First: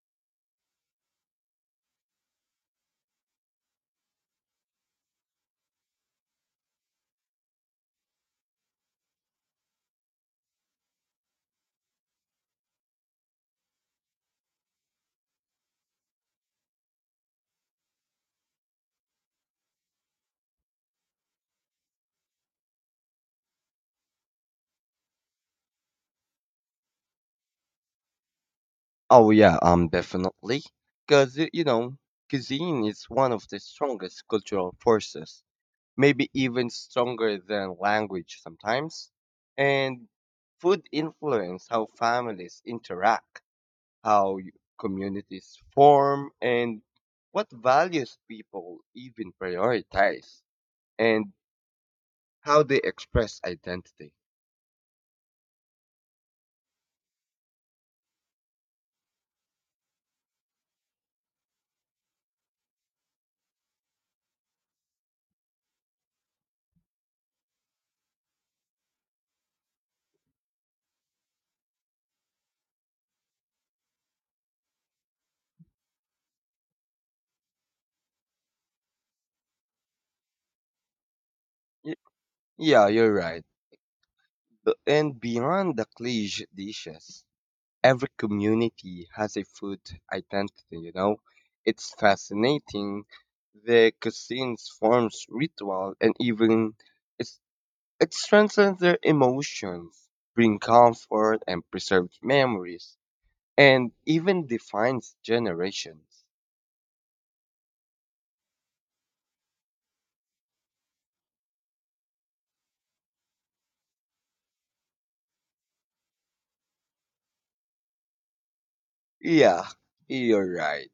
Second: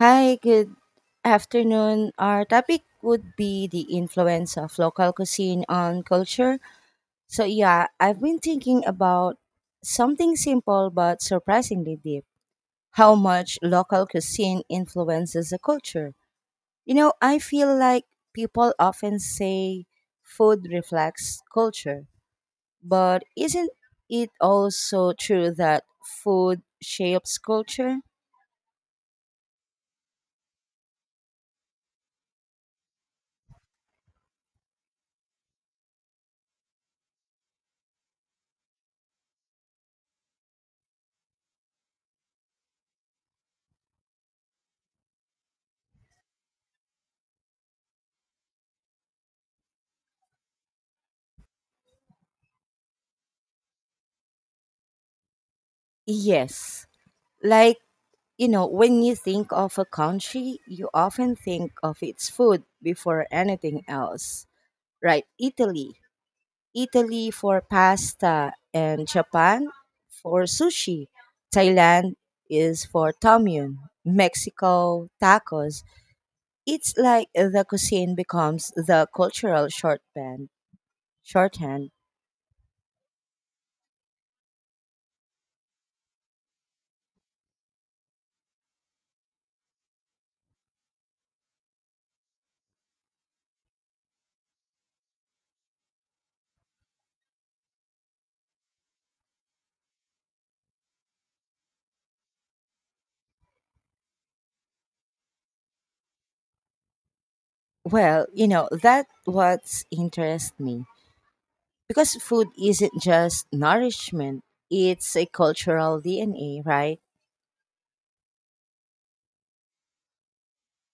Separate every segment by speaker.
Speaker 1: Hi, good afternoon. Our topic would be the influence of local cuisine on culture. So, yeah, I've been thinking about something simple but surprisingly deep, how much local cuisine influences the culture. I feel like people often say food reflects culture, but isn't it also true that food shapes culture?
Speaker 2: Oh yeah, definitely. Because cuisine is one of the strongest cultural forces, maybe even stronger than language sometimes. And food influence how families interact, how communities form, and what values people even prioritize, and how they express identity.
Speaker 1: Yes. Like, when you think of a country, you often think of its food before anything else, right? Italy. Italy for pasta, and Japan for sushi. Thailand is for tom yum. Mexico, tacos. It's like the cuisine becomes the cultural shorthand.
Speaker 2: Y- Yeah, you're right. And beyond the cliche dishes, every community has a food identity, you know? It's fascinating. The cuisines forms ritual and even it's, it strengthens their emotions, bring comfort and preserves memories, and even defines generations.
Speaker 1: Well, you know, that's what interests me. Because food isn't just nourishment, it's a cultural DNA, right?
Speaker 2: Yeah, you're right.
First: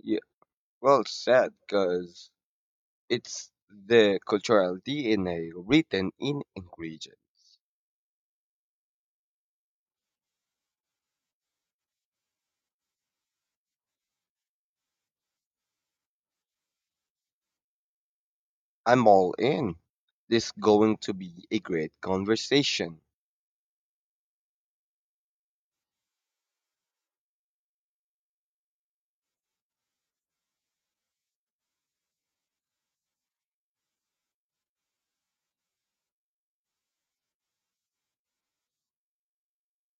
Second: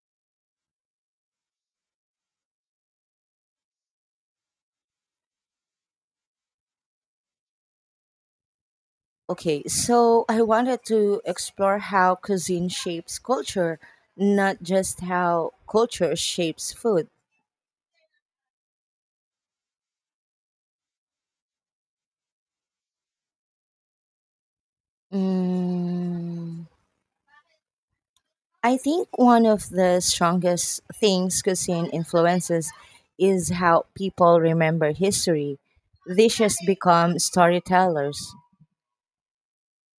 Speaker 2: Yeah, well said, because it's the cultural DNA written in ingredients.
Speaker 1: Okay, so I wanted to explore how cuisine shapes culture, not just how culture shapes food.
Speaker 2: I'm all in. This is going to be a great conversation.
Speaker 1: Mm, I think one of the strongest things cuisine influences is how people remember history. Dishes become storytellers.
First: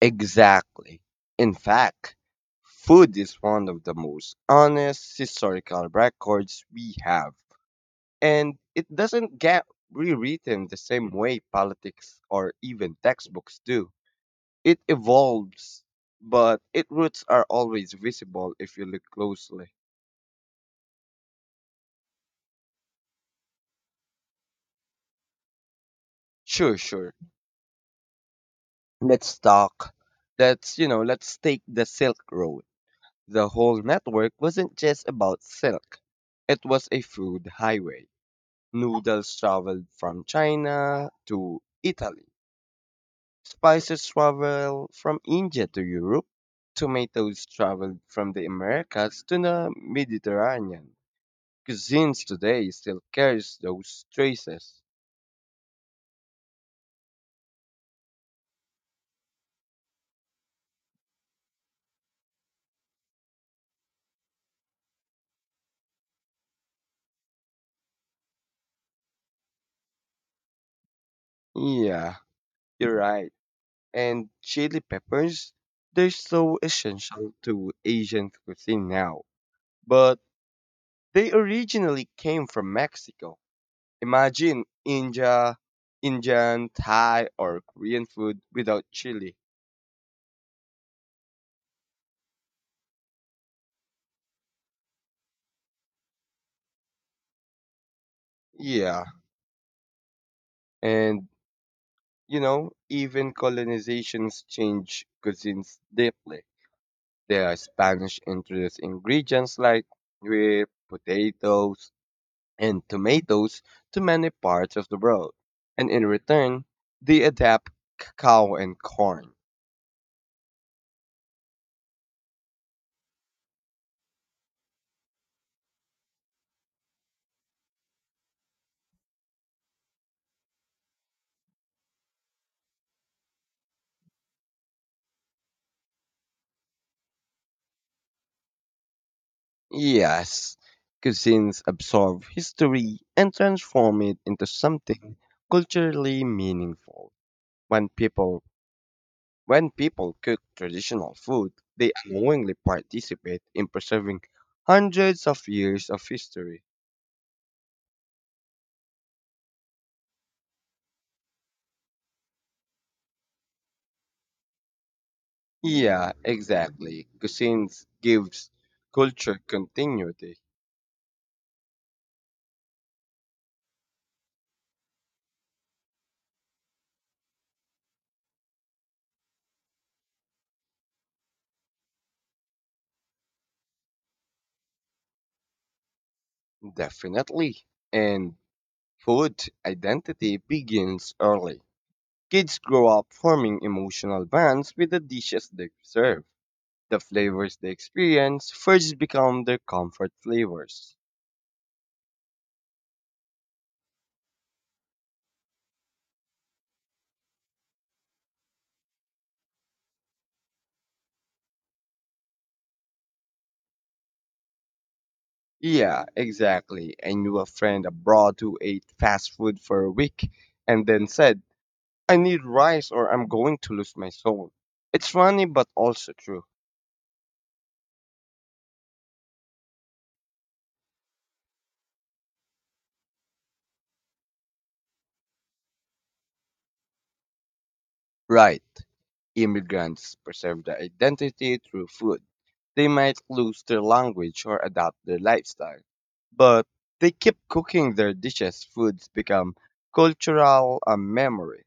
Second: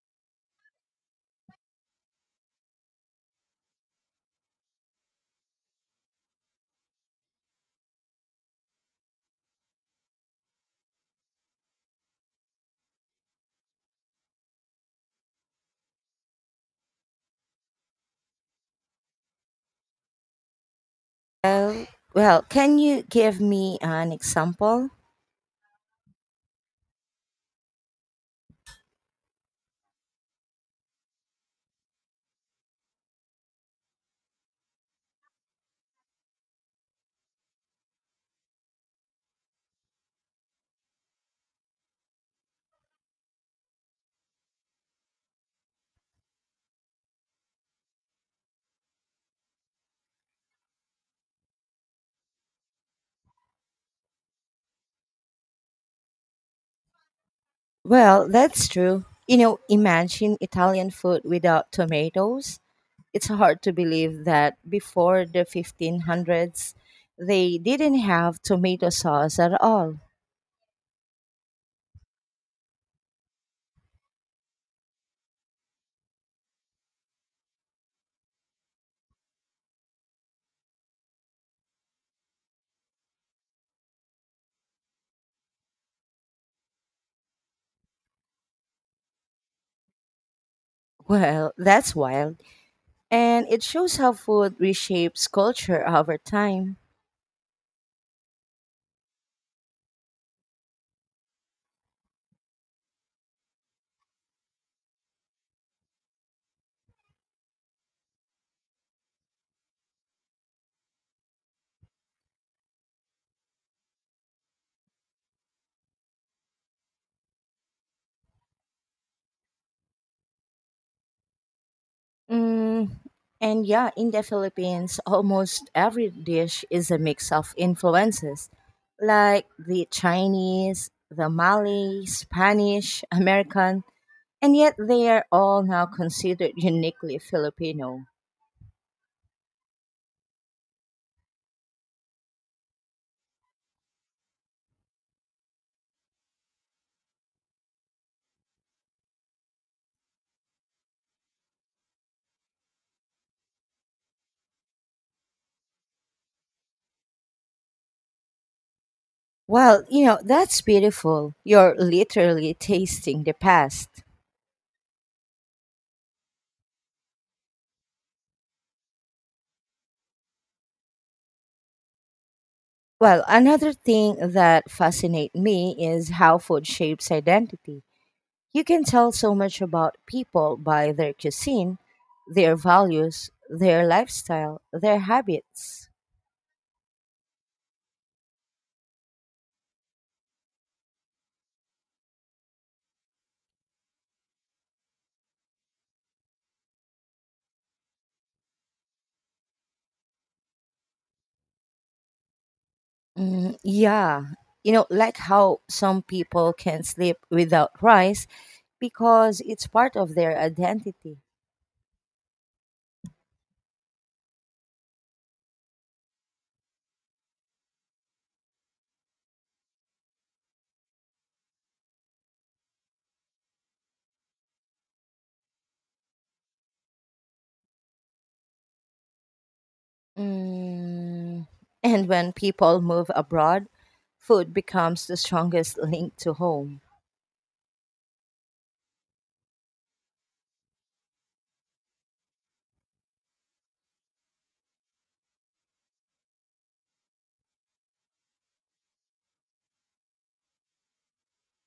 Speaker 2: Exactly. In fact, food is one of the most honest historical records we have, and it doesn't get rewritten the same way politics or even textbooks do. It evolves, but its roots are always visible if you look closely.
Speaker 1: Well, well, can you give me an example?
Speaker 2: Sure, sure. Let's talk. Let's take the Silk Road. The whole network wasn't just about silk. It was a food highway. Noodles traveled from China to Italy. Spices traveled from India to Europe. Tomatoes traveled from the Americas to the Mediterranean. Cuisines today still carries those traces.
Speaker 1: Well, that's true. You know, imagine Italian food without tomatoes. It's hard to believe that before the 1500s, they didn't have tomato sauce at all.
Speaker 2: Yeah, you're right. And chili peppers, they're so essential to Asian cuisine now. But they originally came from Mexico. Imagine Indian, Thai, or Korean food without chili.
Speaker 1: Well, that's wild. And it shows how food reshapes culture over time.
Speaker 2: Yeah. And even colonizations change cuisines deeply. There are Spanish introduced ingredients like with potatoes, and tomatoes to many parts of the world. And in return, they adapt cacao and corn.
Speaker 1: Mm, and yeah, in the Philippines, almost every dish is a mix of influences like the Chinese, the Malay, Spanish, American. And yet they are all now considered uniquely Filipino.
Speaker 2: Yes, cuisines absorb history and transform it into something culturally meaningful. When people when people cook traditional food, they unknowingly participate in preserving hundreds of years of history.
Speaker 1: Well, you know, that's beautiful. You're literally tasting the past.
Speaker 2: Yeah, exactly. Cuisines gives culture continuity,
Speaker 1: Well, another thing that fascinates me is how food shapes identity. You can tell so much about people by their cuisine, their values, their lifestyle, their habits.
Speaker 2: definitely. And food identity begins early. Kids grow up forming emotional bonds with the dishes they serve. The flavors they experience first become their comfort flavors.
Speaker 1: Mm, yeah. You know, like how some people can sleep without rice because it's part of their identity.
Speaker 2: Yeah, exactly. I knew a friend abroad who ate fast food for a week and then said, I need rice or I'm going to lose my soul. It's funny but also true.
Speaker 1: Mm. And when people move abroad, food becomes the strongest link to home.
Speaker 2: Right. Immigrants preserve their identity through food. They might lose their language or adapt their lifestyle, but they keep cooking their dishes. Foods become cultural memory.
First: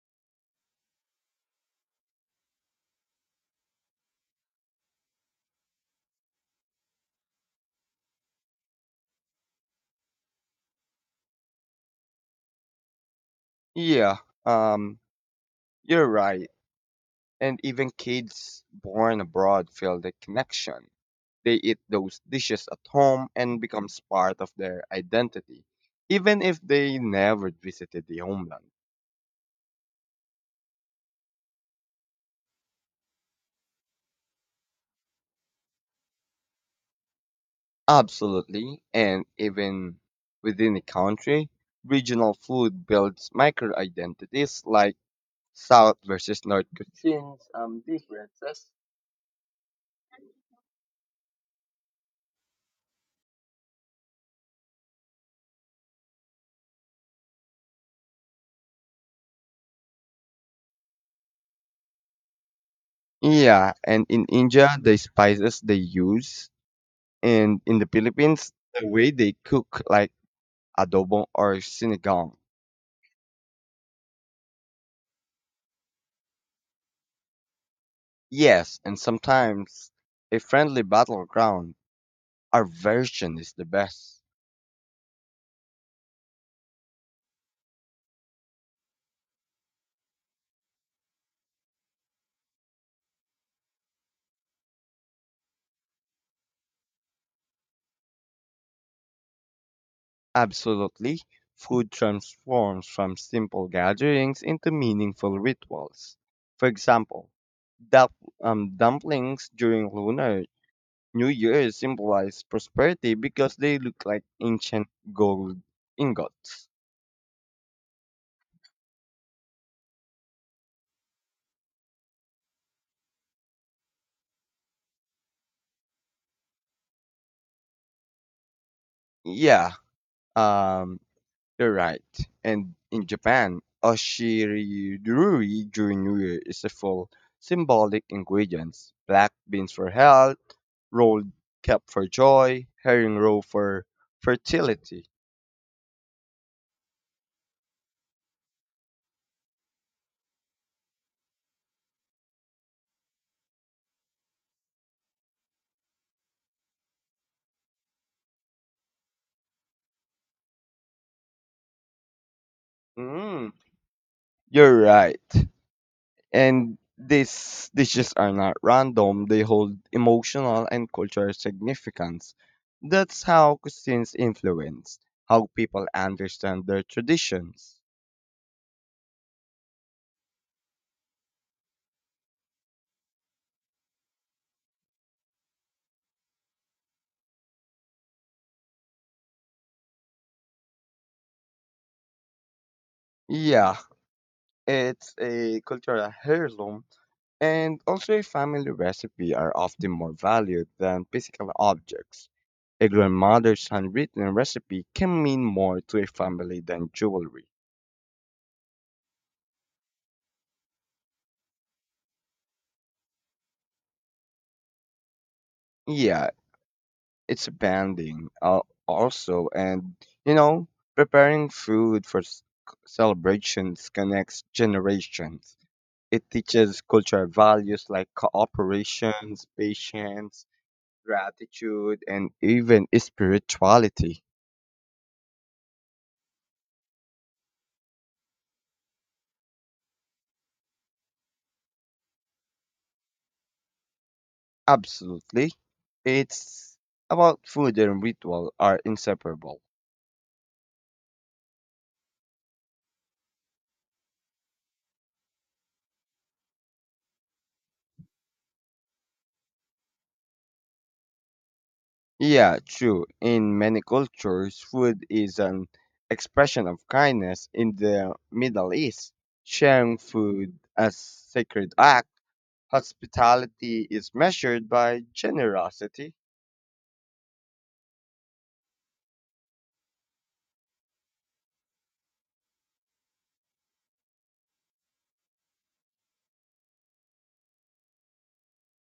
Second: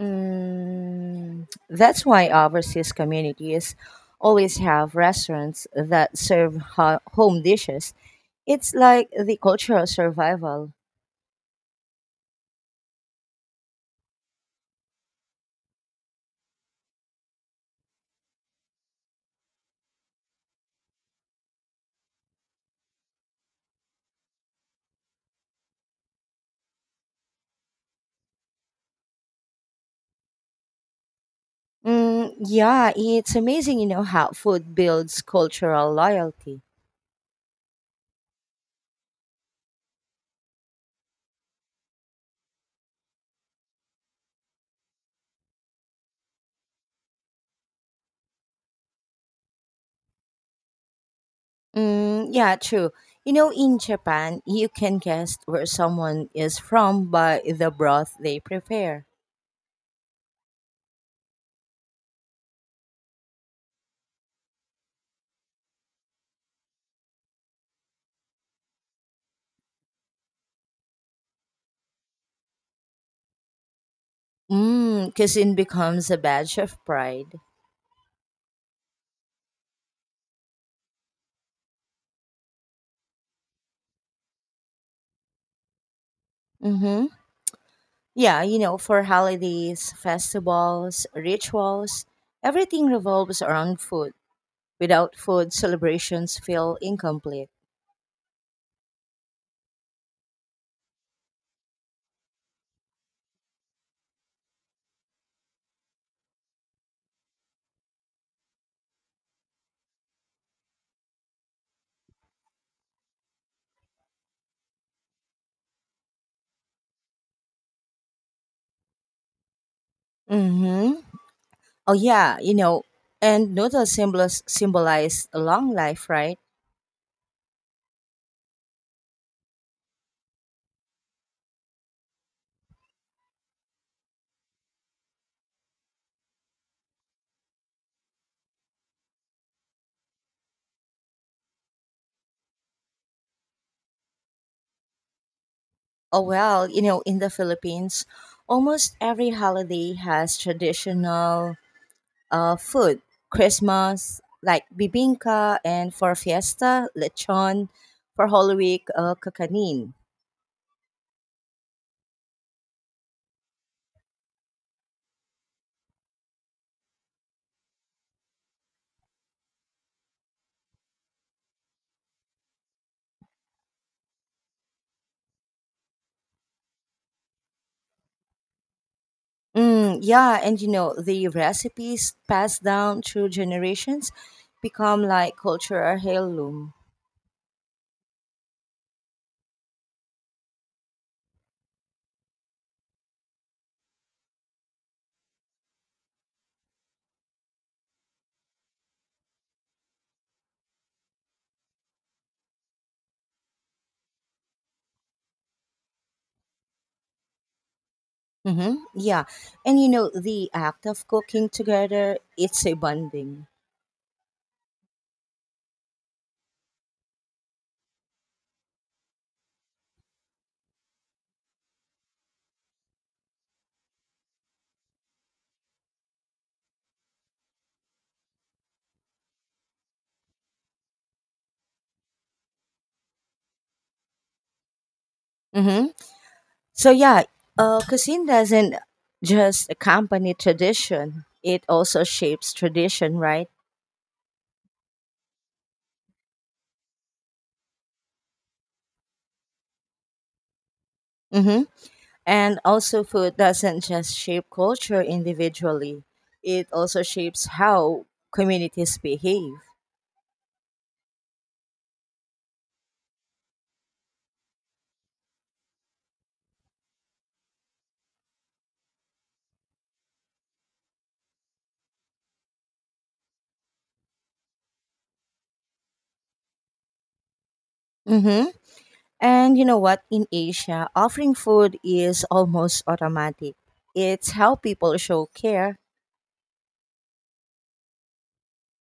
Speaker 1: Mm. That's why overseas communities always have restaurants that serve home dishes. It's like the cultural survival.
Speaker 2: Yeah, um, you're right. And even kids born abroad feel the connection. They eat those dishes at home and becomes part of their identity, even if they never visited the homeland.
Speaker 1: Mm, yeah, it's amazing, you know, how food builds cultural loyalty.
Speaker 2: Absolutely, and even within a country, regional food builds micro identities like South versus North cuisines, differences.
Speaker 1: Mm, yeah, true. You know, in Japan, you can guess where someone is from by the broth they prepare.
Speaker 2: Yeah, and in India, the spices they use, and in the Philippines, the way they cook, like adobo or sinigang.
Speaker 1: Mm, cuisine becomes a badge of pride.
Speaker 2: Yes, and sometimes a friendly battleground. Our version is the best.
Speaker 1: Mm-hmm. Yeah, you know, for holidays, festivals, rituals, everything revolves around food. Without food, celebrations feel incomplete.
Speaker 2: Absolutely. Food transforms from simple gatherings into meaningful rituals. For example, dump, dumplings during Lunar New Year symbolize prosperity because they look like ancient gold ingots.
Speaker 1: Mm-hmm. Oh, yeah, you know, and noodles symbols symbolize a long life, right?
Speaker 2: Yeah, um, you're right. And in Japan, oshiruduri during New Year is a full symbolic ingredient. Black beans for health, rolled cap for joy, herring roe for fertility.
Speaker 1: Oh, well, you know, in the Philippines, almost every holiday has traditional food. Christmas, like bibingka, and for fiesta, lechon, for Holy Week, kakanin.
Speaker 2: Mm, you're right. And these dishes are not random, they hold emotional and cultural significance. That's how cuisines influence how people understand their traditions.
Speaker 1: Mm, yeah, and you know, the recipes passed down through generations become like cultural heirloom.
Speaker 2: Yeah, it's a cultural heirloom. And also, a family recipe are often more valued than physical objects. A grandmother's handwritten recipe can mean more to a family than jewelry.
Speaker 1: Mm-hmm. Yeah, and you know, the act of cooking together, it's a bonding.
Speaker 2: Yeah, it's bonding also, and you know, preparing food for celebrations connects generations. It teaches cultural values like cooperation, patience, gratitude, and even spirituality.
Speaker 1: Mhm. So yeah, cuisine doesn't just accompany tradition; it also shapes tradition, right?
Speaker 2: Absolutely. It's about food and ritual are inseparable.
Speaker 1: Mm-hmm. And also, food doesn't just shape culture individually; it also shapes how communities behave.
Speaker 2: Yeah, true. In many cultures, food is an expression of kindness. In the Middle East, sharing food as sacred act, hospitality is measured by generosity.
Speaker 1: Mm-hmm. And you know what? In Asia, offering food is almost automatic. It's how people show care.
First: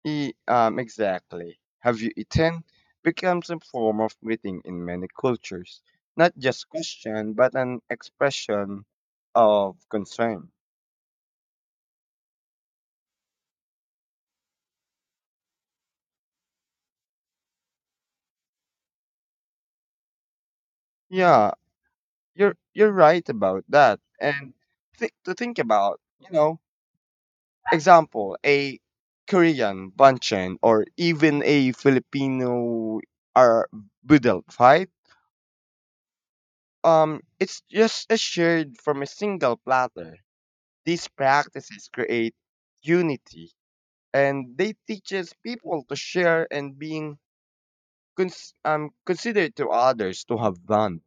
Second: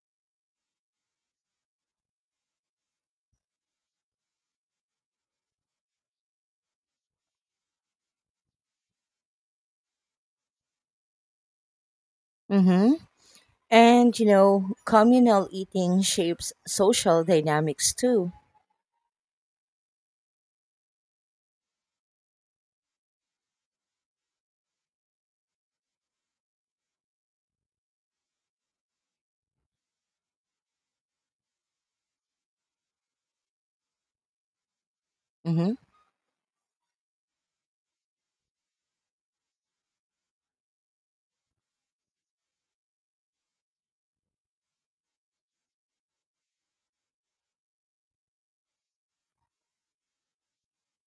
Speaker 2: Exactly. Have you eaten? Becomes a form of greeting in many cultures, not just question, but an expression of concern.
Speaker 1: Mm-hmm. And you know, communal eating shapes social dynamics too.
Speaker 2: Yeah, you're right about that. And to think about, example, a Korean banchan or even a Filipino or budel, right? It's just a shared from a single platter. These practices create unity, and they teaches people to share and being considerate to others to have fun.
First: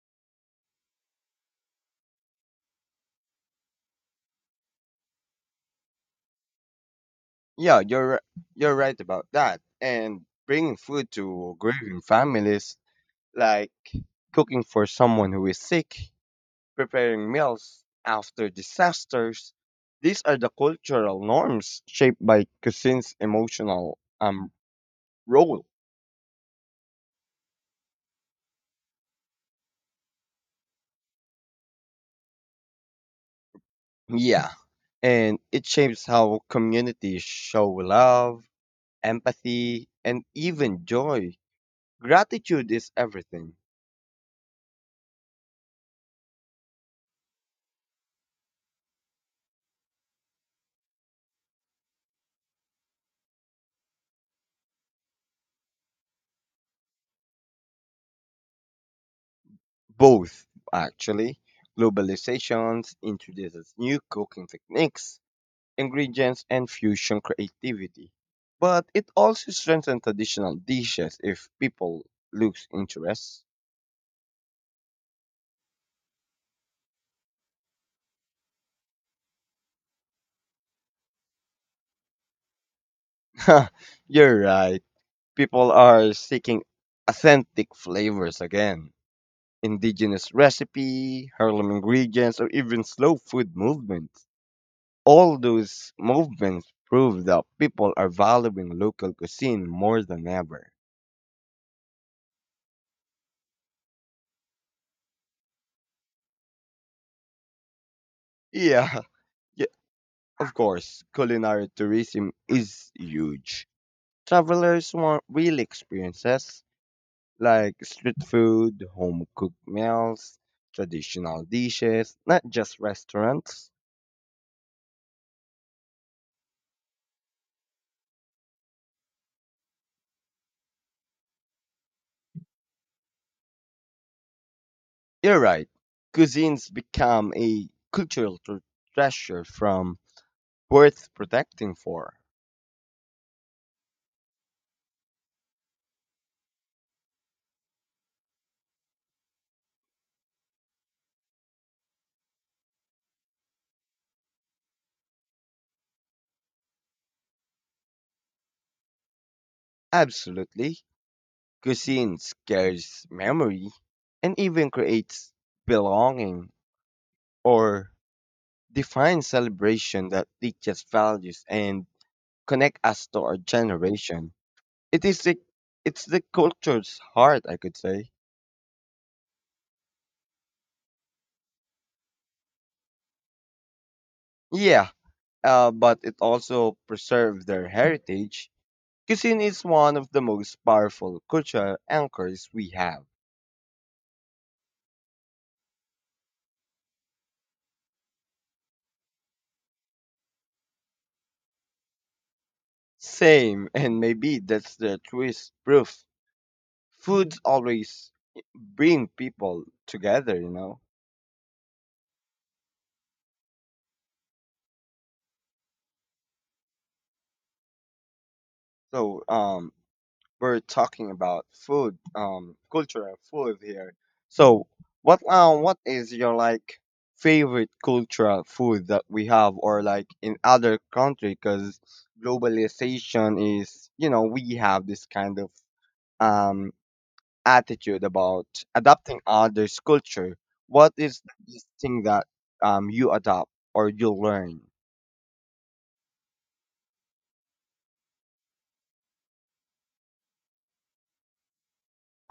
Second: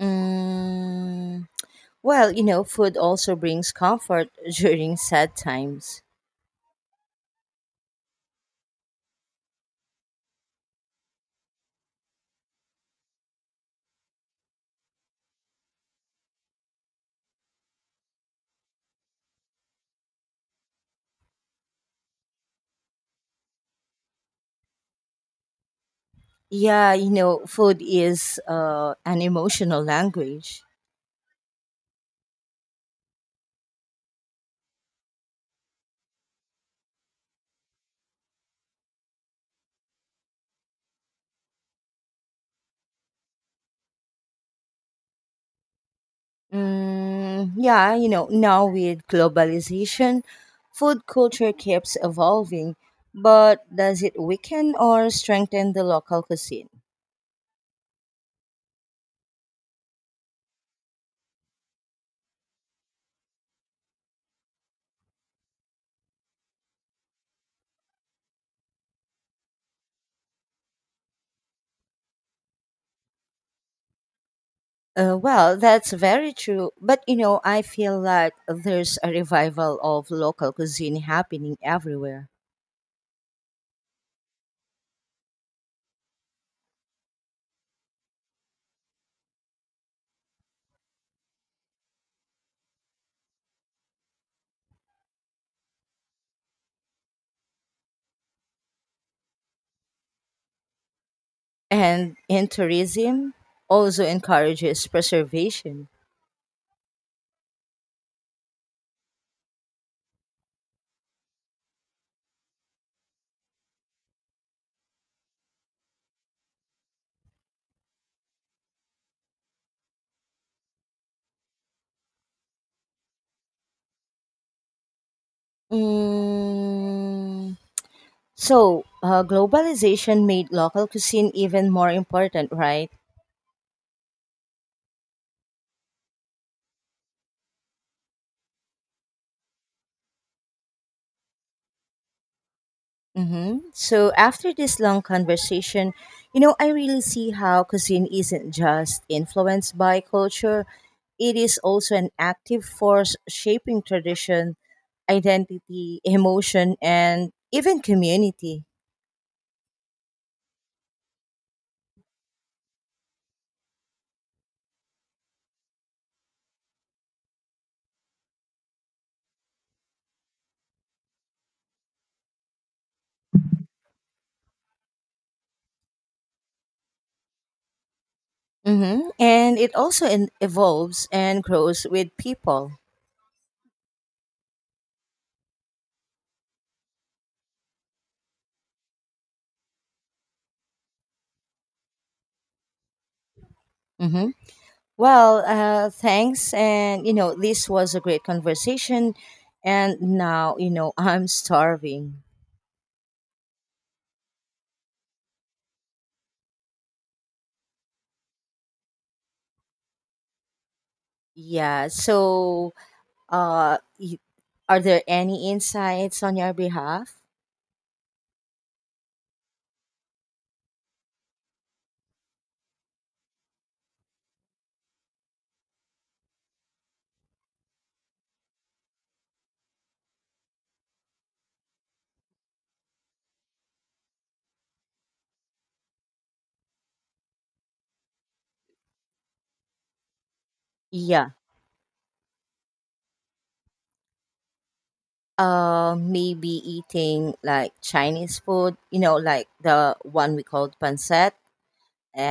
Speaker 1: Mm, well, you know, food also brings comfort during sad times.
Speaker 2: Yeah, you're right about that. And bringing food to grieving families, like cooking for someone who is sick, preparing meals after disasters, these are the cultural norms shaped by cuisine's emotional role.
Speaker 1: Yeah, you know, food is an emotional language.
Speaker 2: Yeah, and it shapes how communities show love, empathy, and even joy. Gratitude is everything.
Speaker 1: Mm, yeah, you know, now with globalization, food culture keeps evolving, but does it weaken or strengthen the local cuisine?
Speaker 2: Both actually, globalizations introduces new cooking techniques, ingredients, and fusion creativity, but it also strengthens traditional dishes if people lose interest.
Speaker 1: Well, that's very true. But you know, I feel like there's a revival of local cuisine happening everywhere.
Speaker 2: You're right. People are seeking authentic flavors again. Indigenous recipe, harlem ingredients, or even slow food movements. All those movements prove that people are valuing local cuisine more than ever.
Speaker 1: And in tourism also encourages preservation.
Speaker 2: Yeah, yeah, of course. Culinary tourism is huge. Travelers want real experiences like street food, home cooked meals, traditional dishes, not just restaurants.
Speaker 1: Mm, so, globalization made local cuisine even more important, right?
Speaker 2: You're right. Cuisines become a cultural treasure from worth protecting for.
Speaker 1: Mm-hmm. So, after this long conversation, you know, I really see how cuisine isn't just influenced by culture, it is also an active force shaping tradition, identity, emotion, and even community.
Speaker 2: Absolutely. Cuisines carries memory and even creates belonging or define celebration that teaches values and connect us to our generation. It is the it's the culture's heart, I could say.
Speaker 1: Mm-hmm. And it also evolves and grows with people.
Speaker 2: Yeah, but it also preserves their heritage. Cuisine is one of the most powerful cultural anchors we have.
Speaker 1: Mm-hmm. Well, thanks. And, you know, this was a great conversation. And now, you know, I'm starving.
Speaker 2: Same, and maybe that's the truest proof. Foods always bring people together.
Speaker 1: Yeah. So, uh, y- are there any insights on your behalf?
Speaker 2: So, we're talking about food, culture and food here. So, what is your like favorite cultural food that we have, or like in other country? Because globalization is, we have this kind of um attitude about adapting others' culture. What is
Speaker 1: Yeah.
Speaker 2: this thing that you adopt or you learn?
Speaker 1: Maybe eating like Chinese food, you know, like the one we called pancit,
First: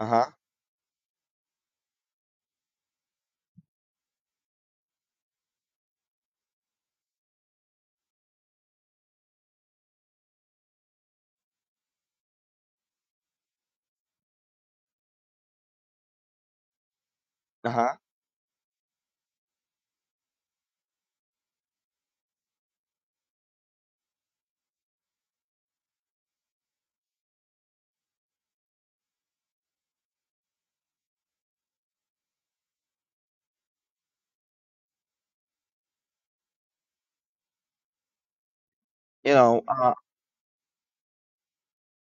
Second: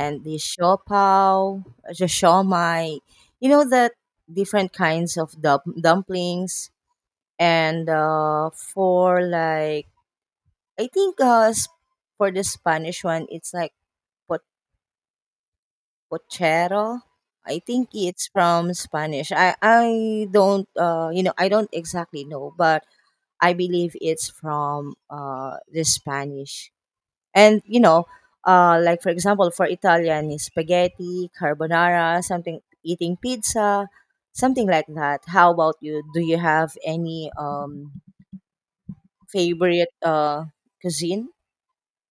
Speaker 2: Uh huh.
Speaker 1: the siopao, the siomai, you know, that different kinds of dumplings and for like I think for the Spanish one it's like pot- pochero. I
Speaker 2: Uh
Speaker 1: think
Speaker 2: huh.
Speaker 1: it's from Spanish. I don't exactly know, but I believe it's from the Spanish. And you know, like for example, for Italian, is spaghetti, carbonara, something eating pizza, something like that. How about you? Do you have any
Speaker 2: You know.
Speaker 1: favorite cuisine?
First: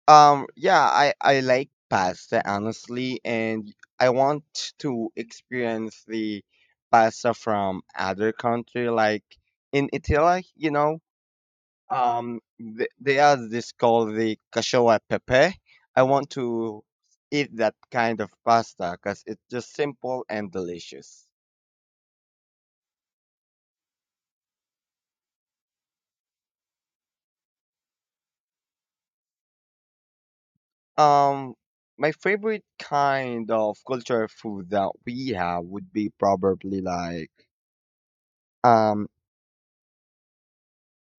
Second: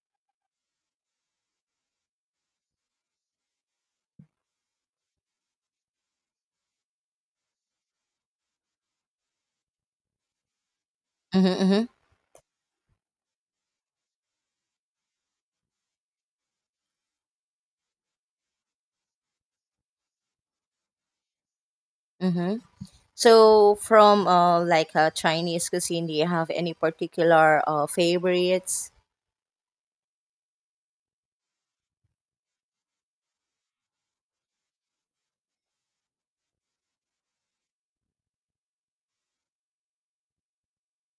Speaker 2: Yeah, I like pasta honestly, and I want to experience the pasta from other country, like in Italy. You know,
Speaker 1: Mm-hmm,
Speaker 2: um, they have this called the cacio e pepe. I want to eat that kind of pasta because it's just simple and delicious.
Speaker 1: mm-hmm. So from like Chinese cuisine, do you have any particular favorites?
Speaker 2: Um, my favorite kind of cultural food that we have would be probably like um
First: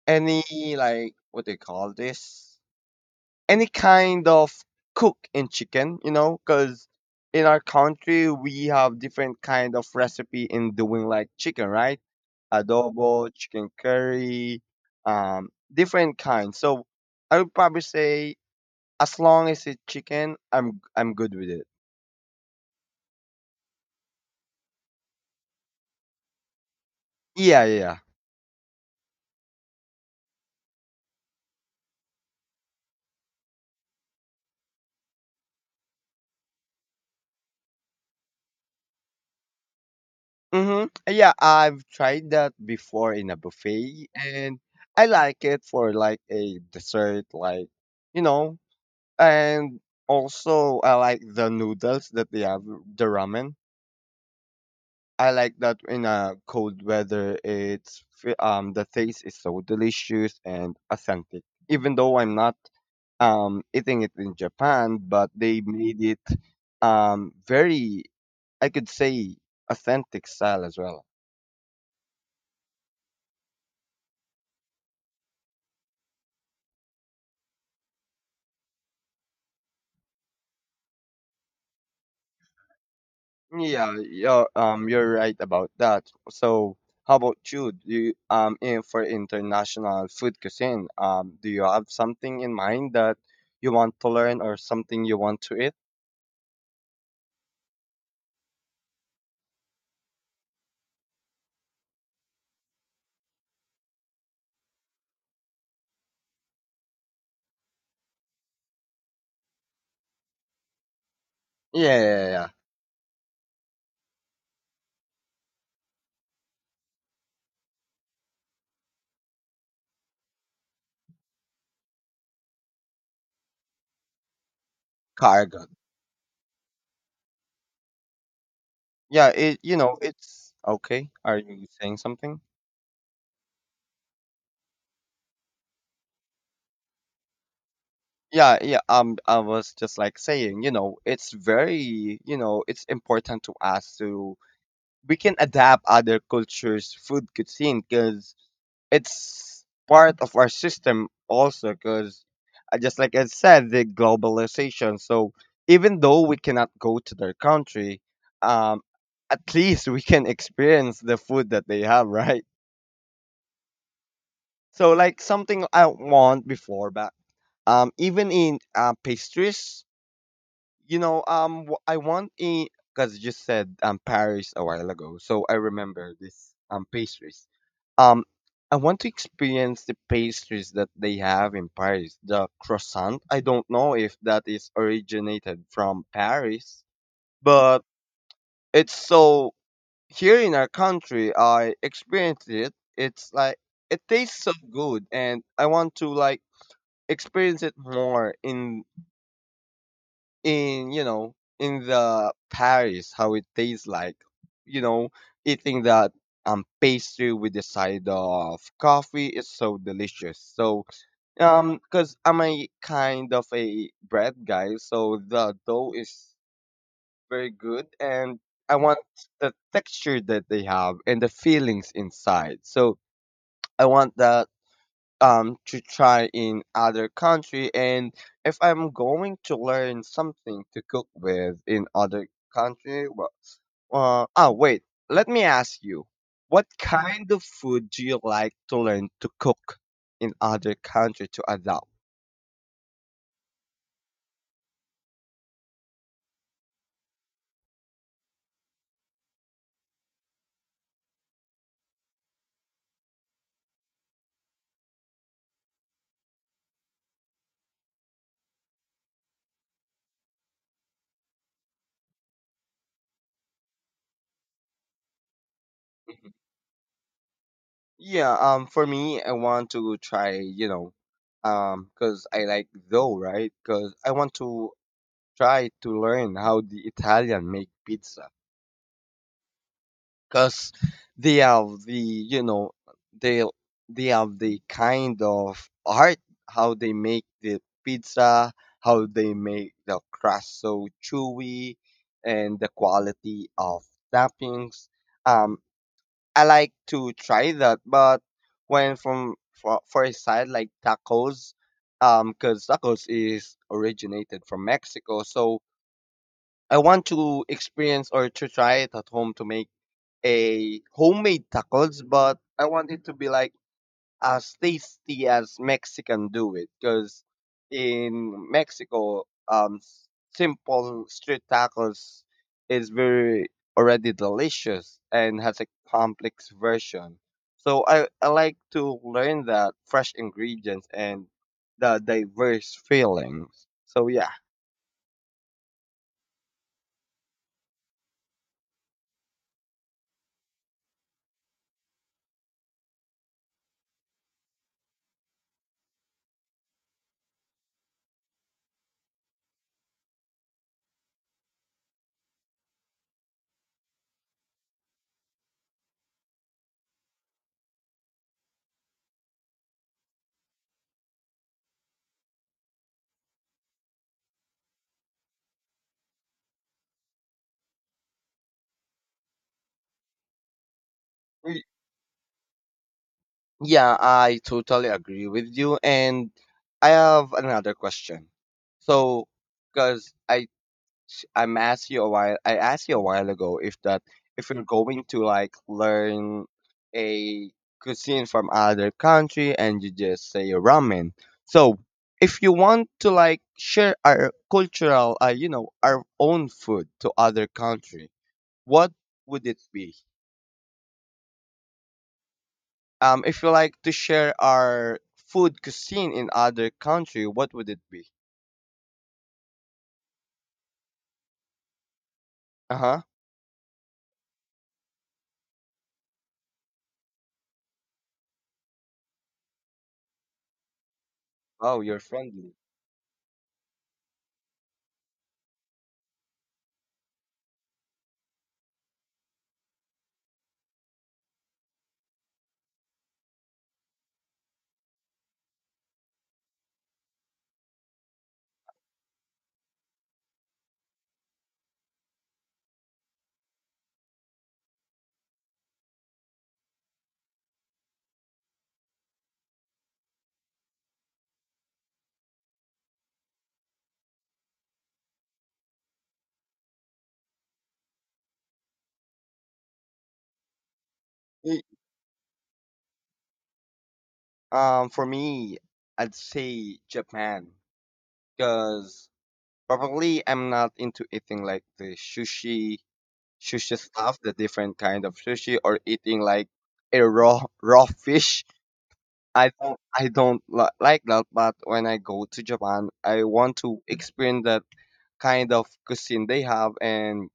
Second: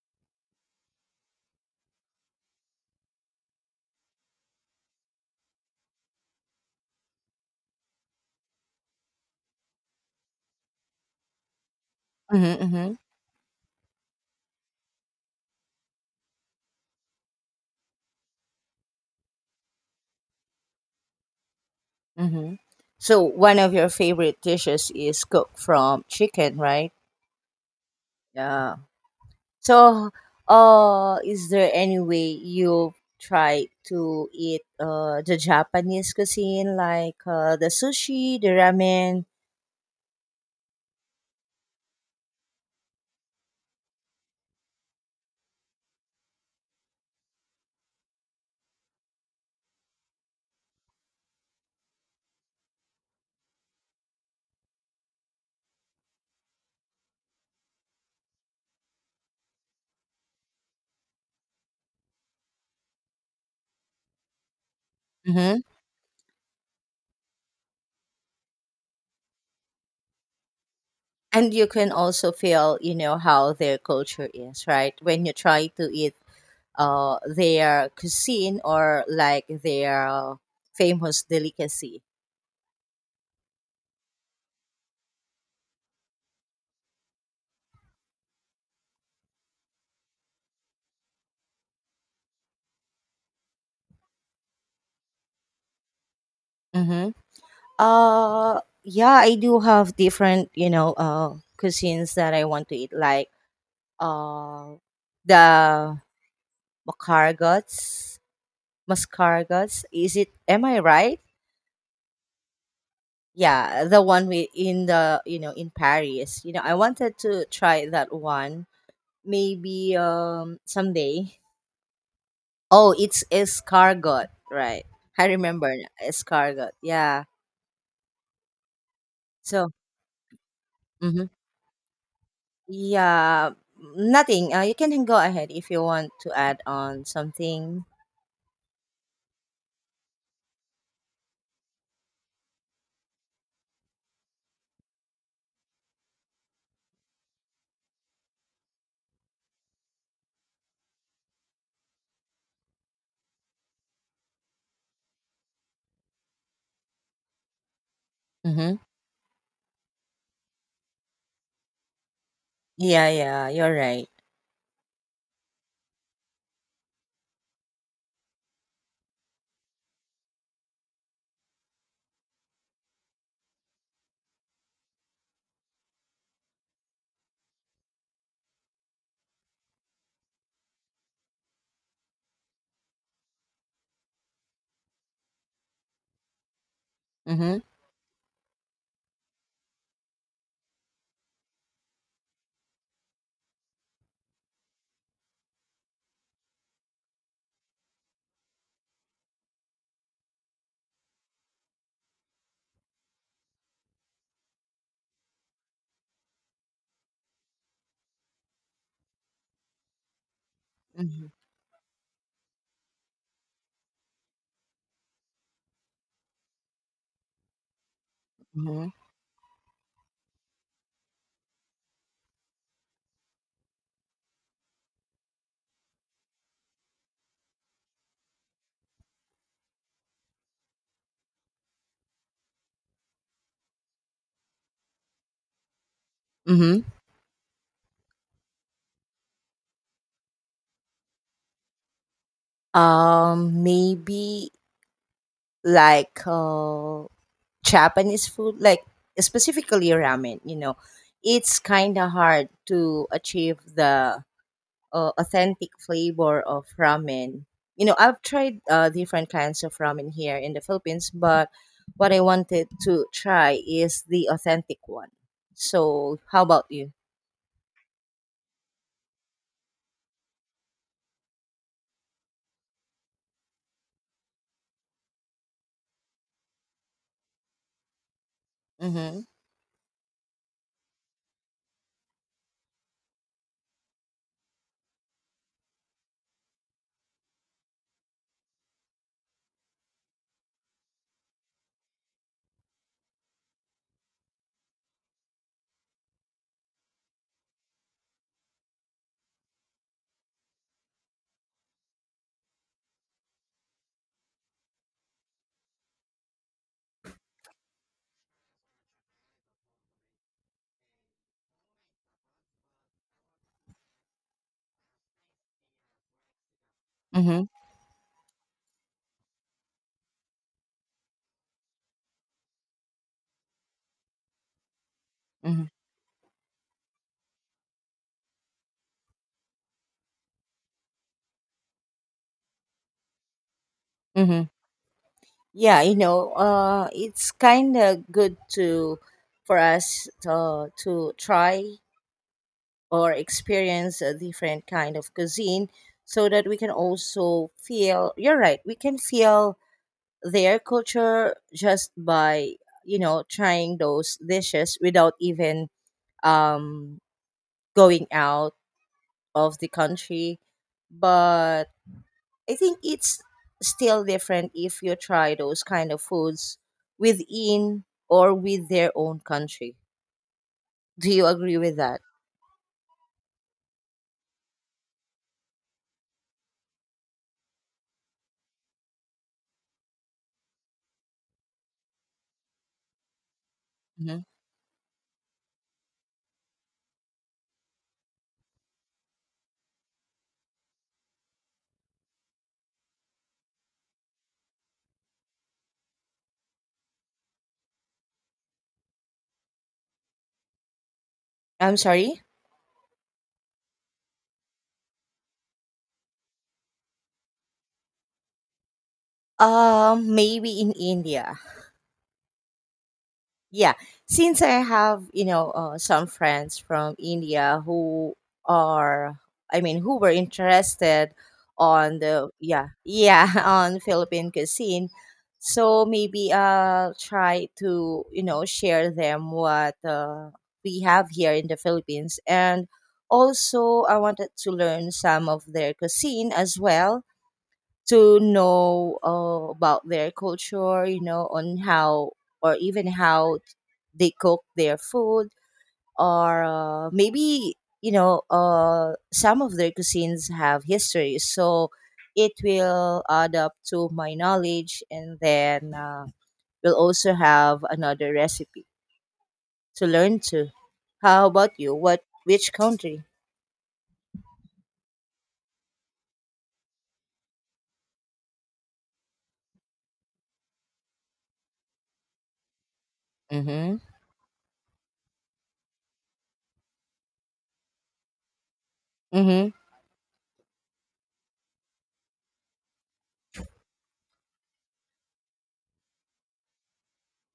Speaker 2: any like what do you call this? Any kind of cook in chicken, you know, because in our country we have different kind of recipe in doing like chicken, right?
Speaker 1: Mm-hmm, mm-hmm,
Speaker 2: Adobo, chicken curry, different kinds. So I would probably say as long as it's chicken, I'm good with it.
Speaker 1: mm-hmm. So one of your favorite dishes is cooked from chicken, right?
Speaker 2: Yeah, yeah, yeah.
Speaker 1: Yeah. So, is there any way you try to eat the Japanese cuisine, like the sushi, the ramen?
Speaker 2: Mm-hmm. Yeah, I've tried that before in a buffet and I like it for like a dessert, like, you know, and also, I like the noodles that they have, the ramen. I like that in a cold weather. It's the taste is so delicious and authentic. Even though I'm not eating it in Japan, but they
Speaker 1: Hmm.
Speaker 2: made it very I could say authentic style as well.
Speaker 1: And you can also feel, you know, how their culture is, right? When you try to eat their cuisine or like their famous delicacy.
Speaker 2: Yeah, you're right about that. So how about you? Do you, in for international food cuisine, do you have something in mind that you want to learn or something you want to eat?
Speaker 1: Mm-hmm. Yeah, I do have different, you know, cuisines that I want to eat, like uh, the Macargots, Mascargots. Is it? Am I right?
Speaker 2: Yeah, yeah, yeah.
Speaker 1: Yeah, the one we in the you know in Paris. You know, I wanted to try that one. Maybe someday. Oh, it's escargot, right? I
Speaker 2: Cargo.
Speaker 1: remember now, escargot. Yeah.
Speaker 2: Yeah, it
Speaker 1: So,
Speaker 2: you know, it's okay.
Speaker 1: mhm.
Speaker 2: Are you saying something?
Speaker 1: Yeah, nothing. You can go ahead if you want to add on something.
Speaker 2: Yeah, yeah. I was just like saying, it's very, it's important to us to we can adapt other cultures' food cuisine, because it's part of our system also, because just like I said, the globalization, so even though we cannot go to their country,
Speaker 1: Mm-hmm.
Speaker 2: um at least we can experience the food that they have. Right.
Speaker 1: Yeah, yeah, you're right.
Speaker 2: So, like something I want before, but even in pastries, you know, I want in, because you said Paris a while ago, so I remember this pastries. Um, I want to experience the pastries that they have in Paris. The croissant, I don't know if that is originated from Paris,
Speaker 1: Mm-hmm.
Speaker 2: but it's so here in our country, I experienced it. It's like it tastes so good, and I want to like experience it more in you know in the Paris how it tastes like, you know, eating that pastry with the side of coffee is so delicious. So,
Speaker 1: Mm-hmm.
Speaker 2: Because I'm a kind of a bread guy, so the dough is very good, and I
Speaker 1: Mm-hmm.
Speaker 2: want the texture that they have and the feelings inside. So I want that to try in other country, and if I'm going to learn something to cook with in other country, well, oh wait, let me ask you, what
Speaker 1: Mm-hmm.
Speaker 2: kind of food do you like to learn to cook in other country to adopt?
Speaker 1: Maybe like Japanese food, like specifically ramen, you know, it's kind of hard to achieve the authentic flavor of ramen. You know, I've tried different kinds of ramen here in the Philippines, but what I wanted to try is the authentic one. So,
Speaker 2: Mm-hmm.
Speaker 1: how about you?
Speaker 2: Yeah, for me, I want to try, because I like dough, right? Because I want to try to learn how the Italian make pizza.
Speaker 1: Mm-hmm.
Speaker 2: Because they have they they have the kind of art how they make the pizza, how they make the crust so chewy, and the quality of toppings. Um, I like to try that, but when from for a side like tacos. Um, because tacos is originated from Mexico, so I want to experience or to try it at home to make a homemade tacos, but I want it to be like as tasty as Mexican do it. Because
Speaker 1: Mm-hmm.
Speaker 2: in Mexico, simple street tacos is very already delicious and has
Speaker 1: Mm-hmm.
Speaker 2: a complex version. So I like to learn that fresh ingredients and the diverse feelings. So yeah.
Speaker 1: Mm-hmm. Yeah, you know, it's kind of good to for us to try or experience a different kind of cuisine, so that we can also feel, you're right, we can feel their culture just by, you know, trying those dishes without even um going out of the country. But I think it's still different if you try those kind of foods within or with their own country. Do you agree
Speaker 2: Y-
Speaker 1: with that?
Speaker 2: Yeah, I totally agree with you. And I have another question. So, because I'm asked you a while. I asked you a while ago if that
Speaker 1: Hmm.
Speaker 2: if you're going to like learn a cuisine from other country and you just say ramen. So if you want to like share our cultural, our own food to other country, what would it be?
Speaker 1: I'm sorry.
Speaker 2: If you like to share our food cuisine in other country, what would it be?
Speaker 1: Maybe in India.
Speaker 2: Uh huh.
Speaker 1: Yeah, since I have, you know, some friends from India who are, I mean, who were interested
Speaker 2: Oh, you're
Speaker 1: on the,
Speaker 2: friendly.
Speaker 1: yeah, yeah on Philippine cuisine. So maybe I'll try to, you know, share them what we have here in the Philippines, and also I wanted to learn some of their cuisine as well, to know about their culture, you know, on how or even how they cook their food, or maybe, you know, some of their cuisines have history, so it will add up to my knowledge, and then we'll also have another recipe to learn to. How about
Speaker 2: Y-
Speaker 1: you? What? Which country?
Speaker 2: For me, I'd say Japan. Because probably I'm not into eating like the
Speaker 1: Mm-hmm.
Speaker 2: sushi stuff, the different kind of sushi, or eating like a raw raw fish.
Speaker 1: Mm-hmm.
Speaker 2: I don't li- like that. But when I go to Japan, I want to experience that kind of cuisine they have and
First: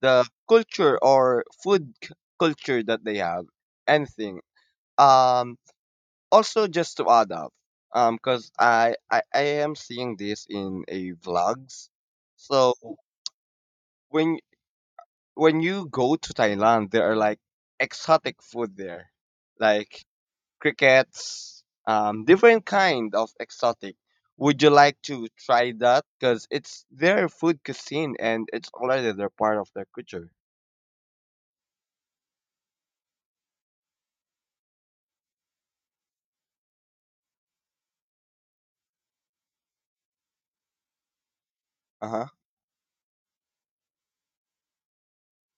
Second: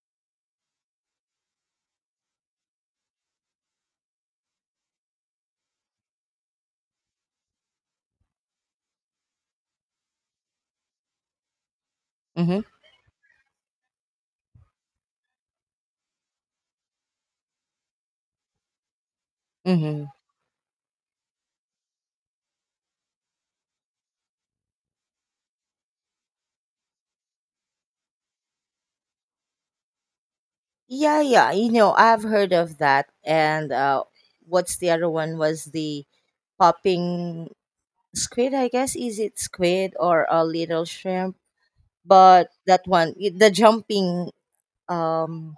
Speaker 2: the culture or culture that they have. Anything. Um. Also, just to add up. Because I am seeing this in a vlogs,
Speaker 1: Mm-hmm.
Speaker 2: so when when you go to Thailand, there are like exotic food there, like
Speaker 1: Mm-hmm.
Speaker 2: crickets, different kind of exotic. Would you like to try that? Because it's their food cuisine and it's already their part of their culture.
Speaker 1: Yeah, yeah. You know, I've heard of that. And what's the other one, was the popping squid, I guess. Is it squid or a little shrimp?
Speaker 2: Uh huh.
Speaker 1: But that one, the jumping, um,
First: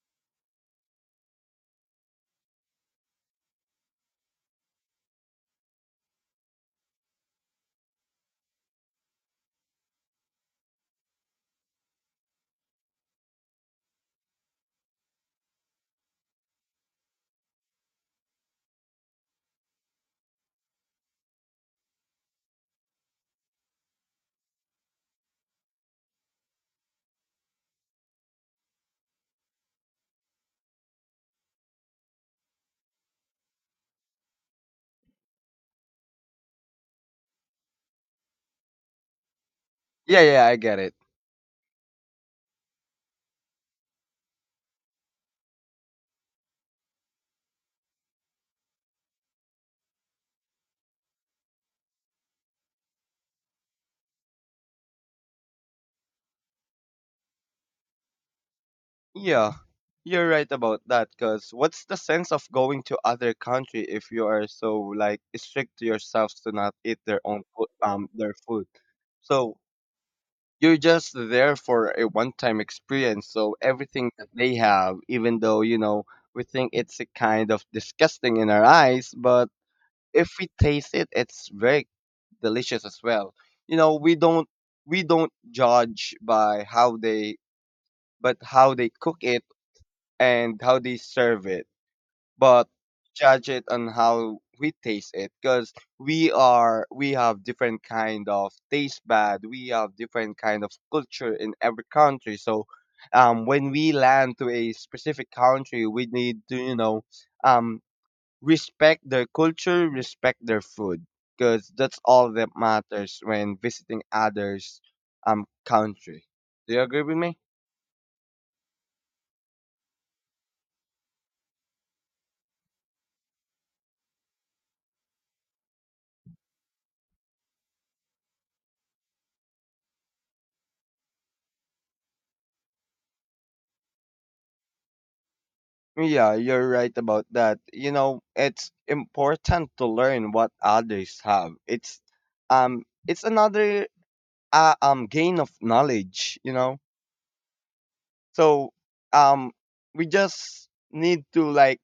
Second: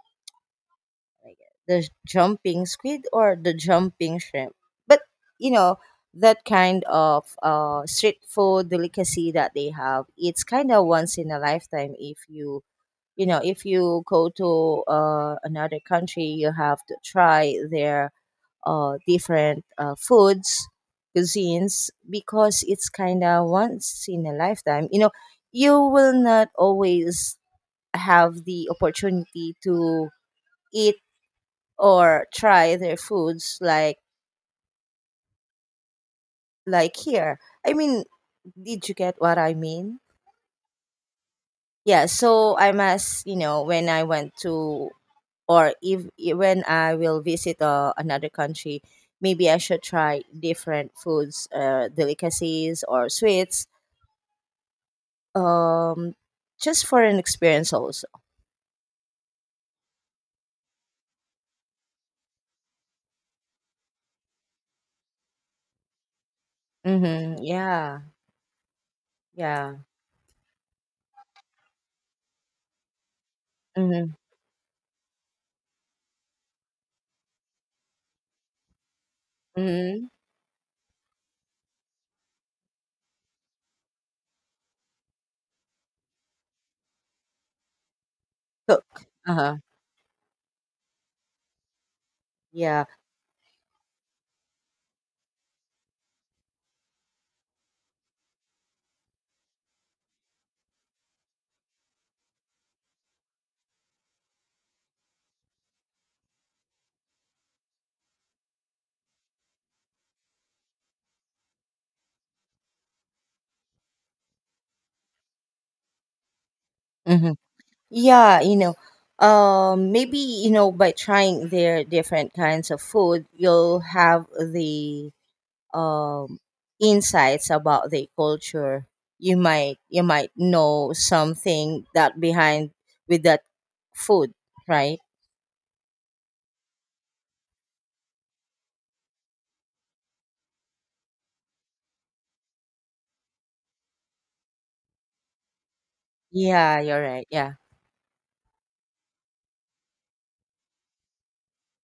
Speaker 1: like, the jumping squid or the jumping shrimp. But, you know, that kind of street food delicacy that they have, it's kind of once in a lifetime. If you, you know, if you go to another country, you have to try their different foods cuisines, because it's kind of once in a lifetime, you know, you will not always have the opportunity to eat or try their foods, like here, I mean, did you get what I mean?
Speaker 2: Yeah, yeah, I get it.
Speaker 1: Yeah, so I must, you know, when I went to, or if, when I will visit another country, maybe I should try different foods, delicacies, or sweets, um, just for an experience also.
Speaker 2: Yeah, you're right about that. Because what's the sense of going to other country if you are so like strict to yourselves to not eat their
Speaker 1: Mm-hmm.
Speaker 2: own food,
Speaker 1: Yeah,
Speaker 2: their food? So
Speaker 1: yeah.
Speaker 2: you're just there for a one-time experience, so everything
Speaker 1: Mm-hmm.
Speaker 2: that they have, even though, you know, we think it's a kind of disgusting in our eyes, but
Speaker 1: Mm-hmm.
Speaker 2: if we taste it, it's very delicious as well. You know, we don't judge by how they but how they
Speaker 1: Cook.
Speaker 2: cook it
Speaker 1: Uh-huh.
Speaker 2: and how they serve it, but
Speaker 1: Yeah.
Speaker 2: judge it on how we taste it, because we have different kind of taste bud, we have different kind of culture in every country. So when we land to a specific country, we need to, you know, um respect their culture, respect their food, because that's all that matters when visiting others country. Do you agree with
Speaker 1: Mm-hmm.
Speaker 2: me?
Speaker 1: Yeah, you know, maybe you know by trying their different kinds of food, you'll have the um, insights about the culture. You might know something that behind with that food, right?
Speaker 2: Yeah, you're right about that. You know, it's important to learn what others have. It's another gain of knowledge.
Speaker 1: Yeah, you're right. Yeah.
Speaker 2: So um we just need to like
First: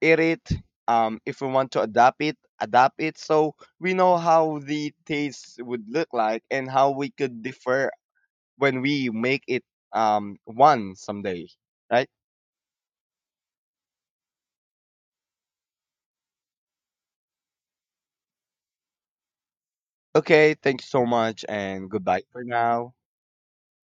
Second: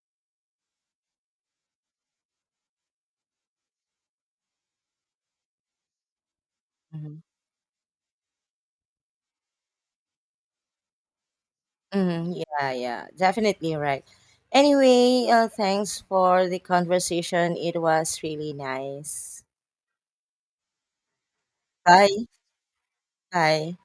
Speaker 2: eat it, if we want to adapt it, adapt it, so we know how the taste would look like and how we
Speaker 1: Hmm.
Speaker 2: could differ when we make it one someday, right?
Speaker 1: Hmm. Yeah, yeah, definitely, right. Anyway, thanks for the conversation, it was really nice.
Speaker 2: Okay, thank you so much and goodbye
Speaker 1: Bye.
Speaker 2: for now.
Speaker 1: Bye.